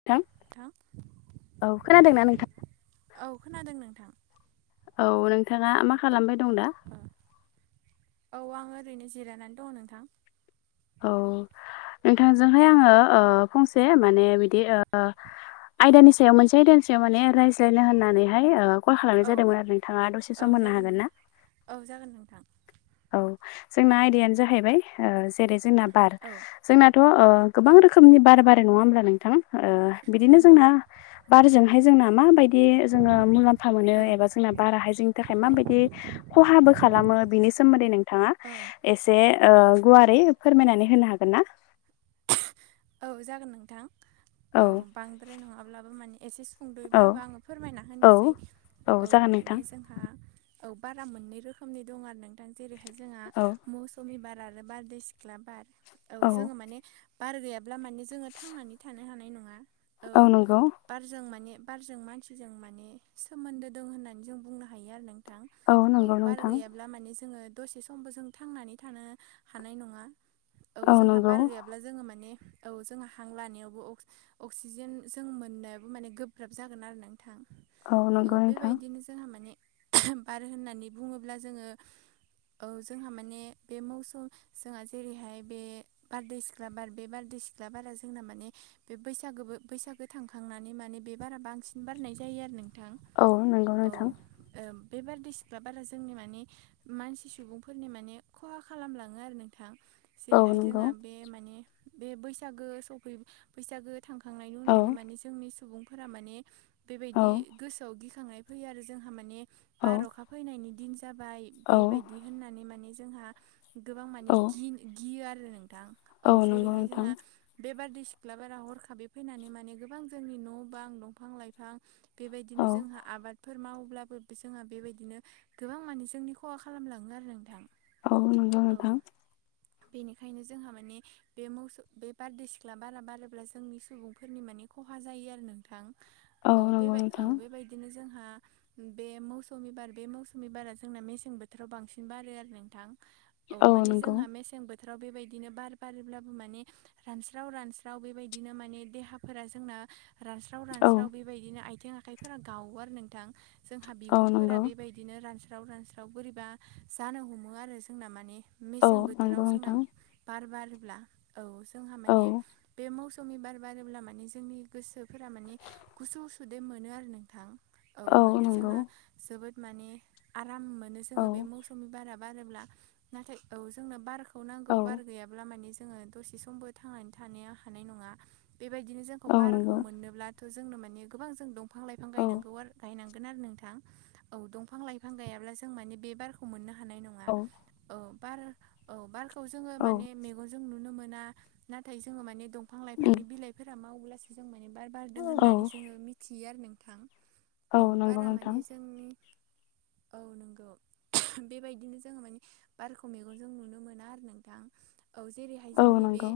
नोंथां नोंथां औ खोनादोंना नोंथां औ खोनादों नोंथां औ नोंथाङा मा खालामबाय दं दा औ आङो ओरैनो जिरायनानै दङ नोंथां औ नोंथांजोंहाय आङो फंसे ओ माने बिदि आयदानि सायाव मोनसे आयदानि सायाव माने रायज्लायनो होननानैहाय कल खालामनाय औ जादोंमोन आरो नोंथाङा दसे औ सम होननो जागोन हागोन ना। नोंथां औ जागोन नोंथां। औ जोंना आयदायानो जाहैबाय ओ जेरै जोंना बार औ जोंनाथ' ओ गोबां औ रोखोमनि बार बारो नङा होमब्ला नोंथां। ओ बिदिनो नंगौ जोंना बारजोंहाय जोंना माबायदि जोंङो मुलाम्फा मोनो औ एबा जोंना बाराहाय जोंनि थाखाय औ माबायदि खहाबो खालामो बिनि सा सोमोन्दै नोंथांङा ओ एसे ओ गुवारै फोरमायनानै होनो हागोन ना। औ जागोन नोंथां। औ बांद्राय नंङाब्लाबो माने एसे औ सुंदयैब्लाबो आंङो फोरमायना औ होनिसै। औ जागोन नोंथां। आ औ बारा मोननै रोखोमनि दं आरो नोंथां जेरैहाय जोंहा औ मौसु मिबार आरो बारदै सिख्ला बार। औ जोंङो माने बार गैया ब्ला माने जोङो थांनानै थानो हानाय नङा। औ नंगौ। बारजों माने बारजों मानसिजों माने सोमोन्दो दों होनना जों बुंनो हायो आरो नों थां औ नंगौ बार नोंथां गैया ब्ला माने जोंङो दसे समबो जों थांनानै थानो हानाय नङा। औ जोंहा बार गैया अब्ला जोङो माने औ जों हां लानायावबो अक्स अक्सिजेन जों मोननायाबो माने गोब्राब जागोन आरो नोंथां। नंगौ औ नोंथां बेबायदिनो जोंहा माने बार होननानै बुङोब्ला जोङो ओ जोंहा माने बे मौसम जोंहा जेरैहाय बे बारदै सिख्ला बार बे बारदै सिख्ला बारा जोंना माने बे बैसागोबो बैसागो थांखांनानै माने बे बारा बांसिन बारनाय जायो आरो नों थां औ नंगौ औ ओ नोंथां बे बारदिसिख्ला बारा जोंनि माने मानसि सुबुंफोरनि माने खहा खालामलाङो आरो नोंथां। औ जेरैहाय नंगौ जोंहा बे माने बे बैसागो सफै बैसागो थांखांनायनि औ उनावनो माने जोंनि सुबुंफोरा माने औ बेबायदि गोसोआव गि खांनाय फैयो आरो जोंहा माने औ बारअखा फैनायनि दिन जाबाय औ बेबायदि होननानै माने जोंहा गोबां माने औ गि गियो आरो नोंथां औ नंगौ जेरैहाय नोंथां जोंहा बे बारदैसिख्ला बारा हरखाबै फैनानै माने गोबां जोंनि न' बां दंफां लाइफां औ बेबायदिनो जोंहा आबाद फोर मावोब्लाबो जोंहा बेबायदिनो गोबां माने जोंनि खहा खालामलाङो आरो नोंथां। औ नोंगौ औ नोंथां। बेनिखायनो जोंहा माने बे मौसु बे बारदै सिख्ला बारा बारोब्ला जोंनि सुबुंफोरनि माने खहा जायो आरो नोंथां। औ नंगौ बेबाय औ नोंथां बेबायदिनो जोंहा बे मौसौमि बार बे मौसौमि बारा जोंना मेसें बोथोराव बांसिन बारो आरो नोंथां। औ माने जोंहा मेसें बोथोराव बेबायदिनो बार बारोब्लाबो माने रानस्राव रानस्राव बेबायदिनो माने देहाफोरा जोंना रानस्राव औ रानस्राव बे बेबायदिनो आथिं आखाइफोरा गावो आरो नोंथां जोंहा औ बिगुरफोरा नंगौ बेबायद दिनो रानस्राव-रानस्राव बोरैबा जानो हमो आरो जोंना माने औ मेसें नंगौ बोथोराव जोंना नोंथां बार बारोब्ला औ जोंहा औ माने बे मौसु सुमी बार बारोब्ला माने जोंनि गोसोफोरा माने गुसु सुदेम मोनो आरो नोंथां। औ माने जोंहा जोबोद माने आराम मोनो औ जोंङो बे मौसमि बारा बारोब्ला नाथाय औ जोंनो बारखौ नांगौ औ बार गैयाब्ला माने जोङो दसे समबो थांनानै थानाया हानाय नंङा बेबायदिनो जोंखौ औ बारखौ नंगौ मोननोब्ला थ' जोंनो माने गोबां जों दंफां लाइफां औ गायनांगौ आरो गायनांगोन आरो नोंथां। औ दंफां लाइफां गायाब्ला जों माने बे बारखौ मोननो हानाय नंङा औ औ बार औ बारखौ जोंङो औ माने मेगनजों नुनो मोना नाथाय जोंङो माने दं फां लाइफांनि बिलाइफोरा मावोब्लासो जों माने बार बारदों औ होननानै जोंङो मिथियो आरो नोंथां। औ नंगौ बारा नोंथां माने जोंनि औ नोंगौ बेबायदिनो जोङो माने बारखौ मेगनजों नुनो मोना आरो नोंथां औ जेरैहाय औ जोंनि बे नंगौ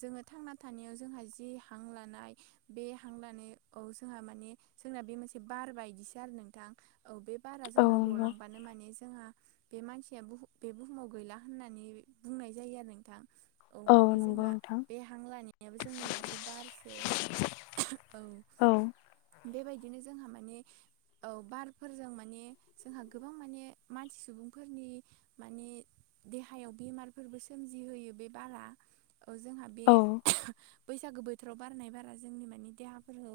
जोङो थांना थानायाव जोंहा जि हां लानाय बे हां लानाय औ जोंहा माने जोंना बे मोनसे बार बायदिसो आरो नोंथां औ बे बारा औ जोंना नंगौ गलांबानो माने जोंहा बे मानसिया बुहु बे बुहुमाव गैला होननानै बुंनाय जायो आरो नोंथां औ माने नंगौ जोंहा नोंथां बे हां लानायाबो जोंनि मोनसे बारसो औ बेबायदिनो जोंहा माने औ बारफोरजों माने जोंहा गोबां माने मानसि सुबुंफोरनि माने देहायाव बेमारफोरबो सोमजिहोयो बे बारा औ जोंहा बे औ बैसागो बोथोराव बारनाय बारा जोंनि मानि देहाफोरखौ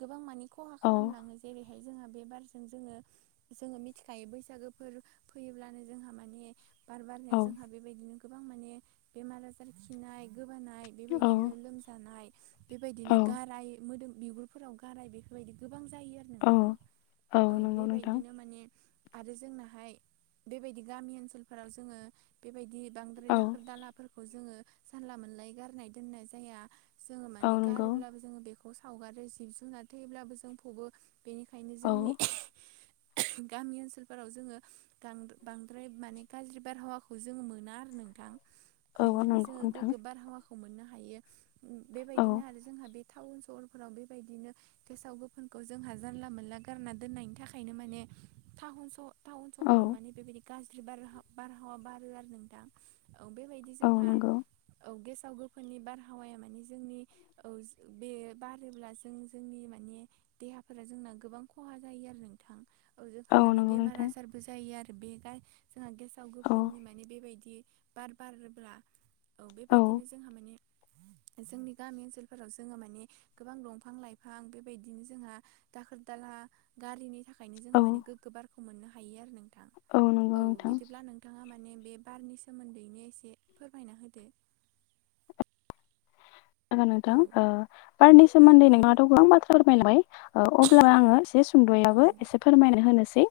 गोबां मानि खहा औ खालामलाङो जेरैहाय जोंहा बे बारजों जोङो जोङो मिथिखायो बैसागोफोर फैयोब्लानो जोंहा माने बार बारनायाव जोंहा बेबायदिनो गोबां माने बेमार आजार खिनाय गोबानाय औ बेबायदिनो लोमजानाय औ बेबायदिनो गाराय, मोदोम, बिगुर फोराव गाराय बेफोरबायदि गोबां जायो आरो नोंथां औ औ नंगौ नोंथां बेबायदिनो माने आरो जोंनाहाय बेबायदि गामि ओनसोलफोराव जोङो बेबायदि बांद्राय औ दाखोर दाला फोरखौ जोङो जानला मोनलायै गारनाय दोननाय जाया जोङो औ माने नंगौ गारोब्लाबो जोङो बेखौ सावगारो जिब जुनार थेब्लाबो जों फबो बेनिखायनो औ जोंनि गामि ओनसोलफोराव जोङो गां बांद्राय माने गाज्रि बारहावाखौ जोङो मोना आरो नोंथां औ माने नंगौ जोङो नोंथां गोग्गो बारहावाखौ मोननो हायो औ बेबायदिनो आरो जोंहा बे टाउन सहरफोराव बेबायदिनो गेसाव गोफोनखौ जोंहा जानला मोनला गारना दोननायनि थाखायनो माने थाहन सह टाउन सहराव औ माने बेबायदि गाज्रि बार बारहावा बारो आरो नोंथां औ बेबायदि औ जोंहा नंगौ औ गेसाव गोफोननि बारहावाया माने जोंनि औ बे बारोब्ला जों जोंनि माने देहाफोरा जोंना गोबां खहा जायो आरो नोंथां औ जोंहा माने नंगौ बेमार नोंथां आजारबो जायो आरो बे गाय जोंहा गेसाव औ गोफोननि माने बेबायदि बार बारोब्ला औ बेबायदिनो जोंहा माने जोंनि गामि ओनसोलफोराव जोङो माने गोबां दंफां लाइफां बेबायदिनो जोंहा दाखोर दाला गारिनि थाखायनो औ जोङो माने गोग्गो बारखौ मोननो हायो आरो नोंथां नंगौ औ नोंथां बिदिब्ला नों थाङा माने बे बारनि सोमोन्दैनो एसे फोरमायना होदो। जागोन नोंथां औ ओ बारनि सोमोन्दै औ नोंहाथ' गोबां बाथ्रा फोरमाय लांबाय ओ अब्ला औ आङो एसे औ सुंद'यैब्लाबो नंगौ एसे फोरमायना होनोसै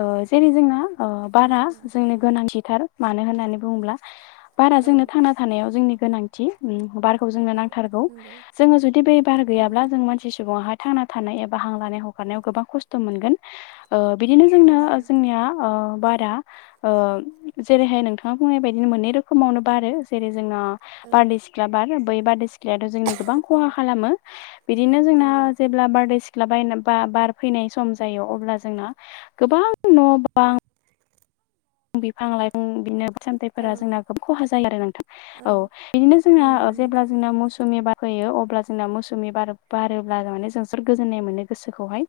ओ जेरै जोंना ओ औ बारा जागोन नोंथां जोंनो गोनांथिथार मानो होननानै बुङोब्ला बारा औ जोंनो थांना थानायाव जोंनि गोनांथि उम बार खौ जोंनो औ नांथारगौ नंगौ जों जुदि बार नंगौ गैयाब्ला मानसि सुबुङाहाय थांना थानाय एबा हां लानाय हगारनायाव गोबां खस्थ' मोनगोन ओ बिदिनो जोंनो नंगौ जोंनिया ओ बारा ओ जेरैहाय नोंथाङा बुंनाय बायदिनो मोननै रोखोमावनो बारो जेरै जोंना औ बारदै सिख्ला बार बै बारदै सिख्लायाथ' जोंनि गोबां औ खहा खालामो बिदिनो जोंना नंगौ जेब ब्ला बारदै सिख्ला बाय बा बार फैनाय सम जायो अब्ला जोंना गोबां न' बां बिफां लाइफां बिदिनो औ सामथाइफोरा जोंना खोब खहा जायो आरो नोंथां औ बिदिनो नंगौ नोंथां जोंना मौसुमि बार होयो अब्ला जोंना मौसुमि बार बारोब्ला माने जोंबोर गोजोननाय मोनो गोसोखौहाय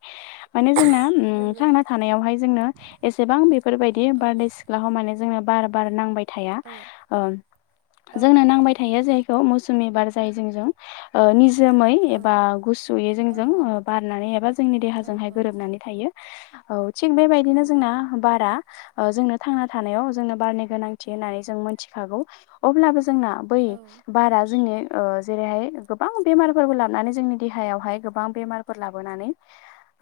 माने जोंना उम नंगौ थांना थानायावहाय जोंनो एसेबां बेफोरबायदि औ बारदै सिख्लाखौ माने जोंनो बार बार नांबाय थाया औ ओ औ जोंनो नंगौ नांबाय थायो जे थ मौसुमि बार जायो जोंजों निजोमै औ एबा गुसुयै औ जोंजों बारनानै एबा जोंनि औ देहाजोंहाय औ गोरोबनानै थि बेबायदिनो जों नोंगौ बार थांना थानायाव जोंनो बारनि गोनांथि होननानै जों मोनथिखागौ अब्लाबो जोंना बै औ बारा जोंनि जेरैहाय गोबां बेमारफोरबो लाबोनानै जोंनि देहायावहाय गोबां बेमारफोर लाबोनानै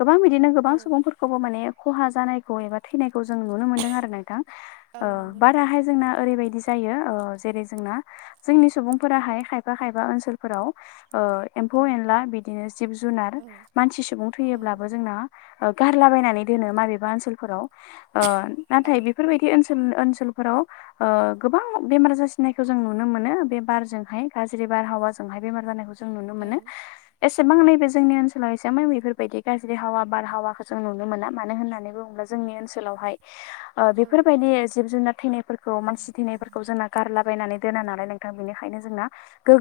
गोबां बिदिनो औ गोबां सुबुंफोरखौबो माने खहा जानायखौ एबा थैनायखौ जों नुनो मोन्दों आरो न औ नंगौ नोंथां बाराहाय जोंना ओरैबायदि जायो जेरै जोंना जोंनि सुबुंफोराहाय खायफा खायफा ओनसोलफोराव औ एम्फौ एनला बिदिनो जिब जुनार औ मानसि सुबुं औ थैयोब्लाबो जोंना गारलाबायनानै दोनो माबेबा ओनसोलाफोराव ओ औ नाथाय बे ओनसोल ओनसोलफोराव गोबां बेमार जासिनायखौ जों नुनो मोनो बे बारजोंहाय गाज्रि बारहावाजोंहाय बेमार जानायखौ ज जों नुनो औ मोनो ए एसेबां नैबे जोंनि ओनसोलाव एसेबां बेफोरबायदि गाज्रि हावा बारहावाखौ जों नुनो मोना मानो होननानै बुङोब्ला जोंनि ओ ओनसोलावहाय औ बेफोरबायदि जिब जार थैनायफोरखौ मानसि थैनायफोरखौ जोंना गारलाबायनानै दोना नालाय नोंथां बेनिखायनो जोंना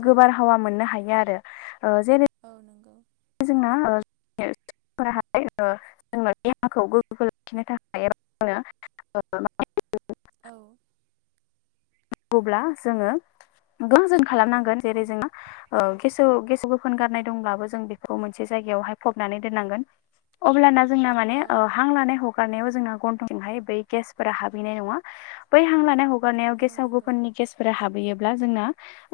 औ बार हावा मोननो हायो आरो जेने औ नोंगौ जोंना [unintelligible] जोंना देहाखौ गोगो लाखिनो थाखाय एबा औ नांगौब्ला जोङो [unintelligible] जों खालामनांगोन जेरै जों [unintelligible] गोफोन गारनाय दंब्लाबो जों मोनसे जायायावहाय फबनानै दोननांगोन अब्लाना जोंना माने औ हां लानाय ह हगारनायाव जोंहा गनथंजोंहाय जोंहा बै गेसफोरा हाबहैनाय नङा बै हां लानाय हगारनायाव औ गेसफोरा नंगौ गेसफोरा हाबहैयोब्ला जोंना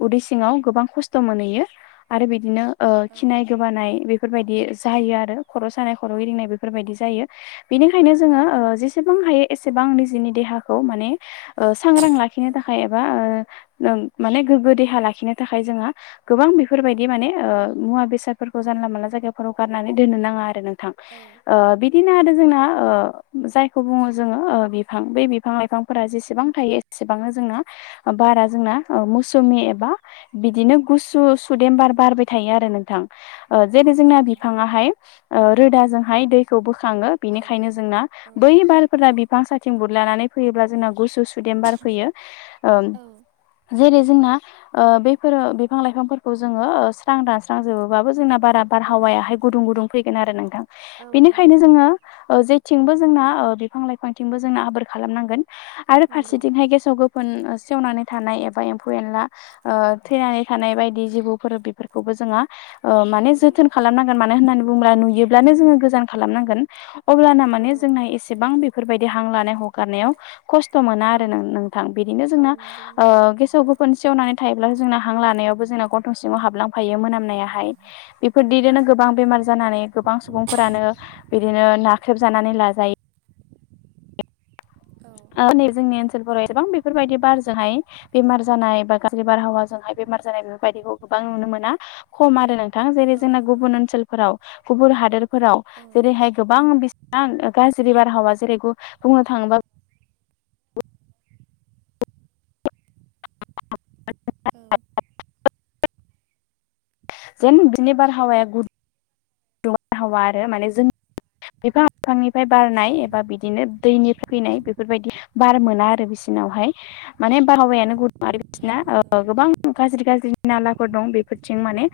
उदै सिङाव गोबां खस्थ' मोनहैयो आरो बिदिनो औ खिनाय गोबानाय बेफोरबायदि जायो आरो खर' सानाय खर' गिदिंनाय बेफोरबायदि जायो बिनिखायनो औ जोङो नंगौ जेसेबां हायो एसेबां निजेनि देहाखौ माने सांग्रां लाखि औ एबा माने गोग्गो देहा लाखिनो थाखाय जोङो गोबां बेफोरबायदि माने मुवा बेसादफोरखौ जानला मोनानला जायगाफोराव गारनानै दोननो नाङा आरो नोंथां औ आ बि बिदिनो आरो जोंना ओ जायखौ बुङो जोङो बिफां बे बिफां लाइफांफोरा जेसेबां थायो बेसेबांनो जोंना बारा जोंना ओ मौसुमि एबा बिदिनो गुसु सुदेमबार बारबाय थायो आरो नोंथां ओ जेरै औ जोंना नंगौ बिफाङाहाय ओ रोदाजोंहाय दै बोखाङो औ बिनिखायनो जोंना औ बै बारफोरा बिफां साथिं बुर लानानै फैयोब्ला जोंना गुसु सुदेमबार फैयो ओम औ जेरै जोंना बेफोरो बिफां लाइफांफोरखौ जोङो स्रां दानस्रां जोबोबाबो जोंना बारा औ बारहावायाहाय गुदुं गुदुं फैगोन आरो नोंथां औ नंगौ बेनिखायनो जोङो नंगौ जेथिंबो जोंना बिफां लाइफांथिंबो जोंना आबोर खालामनांगोन आरो नंगौ फारसेथि गेसाव गोफोन सेवनानै थानाय एबा एम्फौ एनला थैनानै थानाय बायदि जिबौफोर बेफोरखौबो जोंहा औ माने जोथोन खालामनांगोन मानो होननानै बुङोब्ला नुयोब्लानो जोङो गोजान खालामनांगोन अब्लाना औ माने जोंना एसेबां बेफोरबायदि हां लानाय हगारनायाव खस्थ' मोनो औ नो नोंथां औ जोंना नंगौ ओ नोंथां गेसाव गोफोन खनसेयाववनानै थायोब्ला जोंना हां लानायावबो जोंना गथं सिङाव हाबलांफायो मोनामनायाहाय औ बेफोरदिदोनो गोबां बेमार जानानै गोबां सुबुंफोरानो बिदिनो नाख्रेबजानानै लाजायो औ ओ [unintelligible] जोंनि ओनसोलफोराव एसेबां बेफोरबायदि बारजोंहाय बेमार जानाय बा गाज्रि बारहावाजोंहाय बेमार जानाय बेफोरबायदिखौ गोबां नुनो मोना खम आरो नों दा जेरै औ जोंना नंगौ गुबुन ओनसोलफोराव गुबुन हादोरफोराव औ जेरैहाय गोबां बिस थां गाज्रि बारहावा जेरै गु बुंनो थाङोबा [unintelligible] औ जेन बिनि बारहावाया गु [unintelligible] हावा आरो माने जोंनि बिफां लाइफांनिफ्राय बारनाय एबा बिदिनो दैनिफ्राय फैनाय बेफोरबायदि बार मोना आरो बिसिनावहाय माने बारहावायानो गुदुं आरो औ बिदिना नंगौ ओ गोबां गाज्रि गाज्रि नालाफोर दं बेफोरथिं माने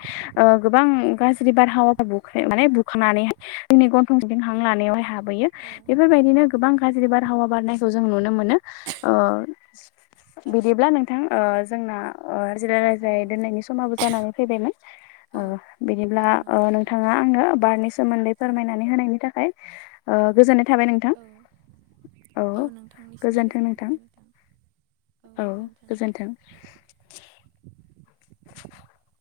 ओ गोबां गाज्रि बारहावा बु माने बुखांनानैहाय जोंनि गन्थंजों हां लानायावहाय हाबहैयो औ बेफोरबायदिनो गोबां गाज्रि बारहावा बारनायखौ जों नुनो मोनो ओ औ बिदिब्ला नोंथां ओ जोंना ओ [unintelligible] नाय दोननायनि समाबो जानानै फैबायमोन ओ औ बिदिब्ला औ ओ नंगौ नों नोंथां थाङा आंनो बारनि सोमोन्दै औ फोरमायनानै होनायनि थाखाय ओ गोजोन्नाय थाबाय नों औ औ नोंथांनिसिमबो गोजोननाय थाबाय नोंथां औ गोजोनथों नोंथां [inaudible]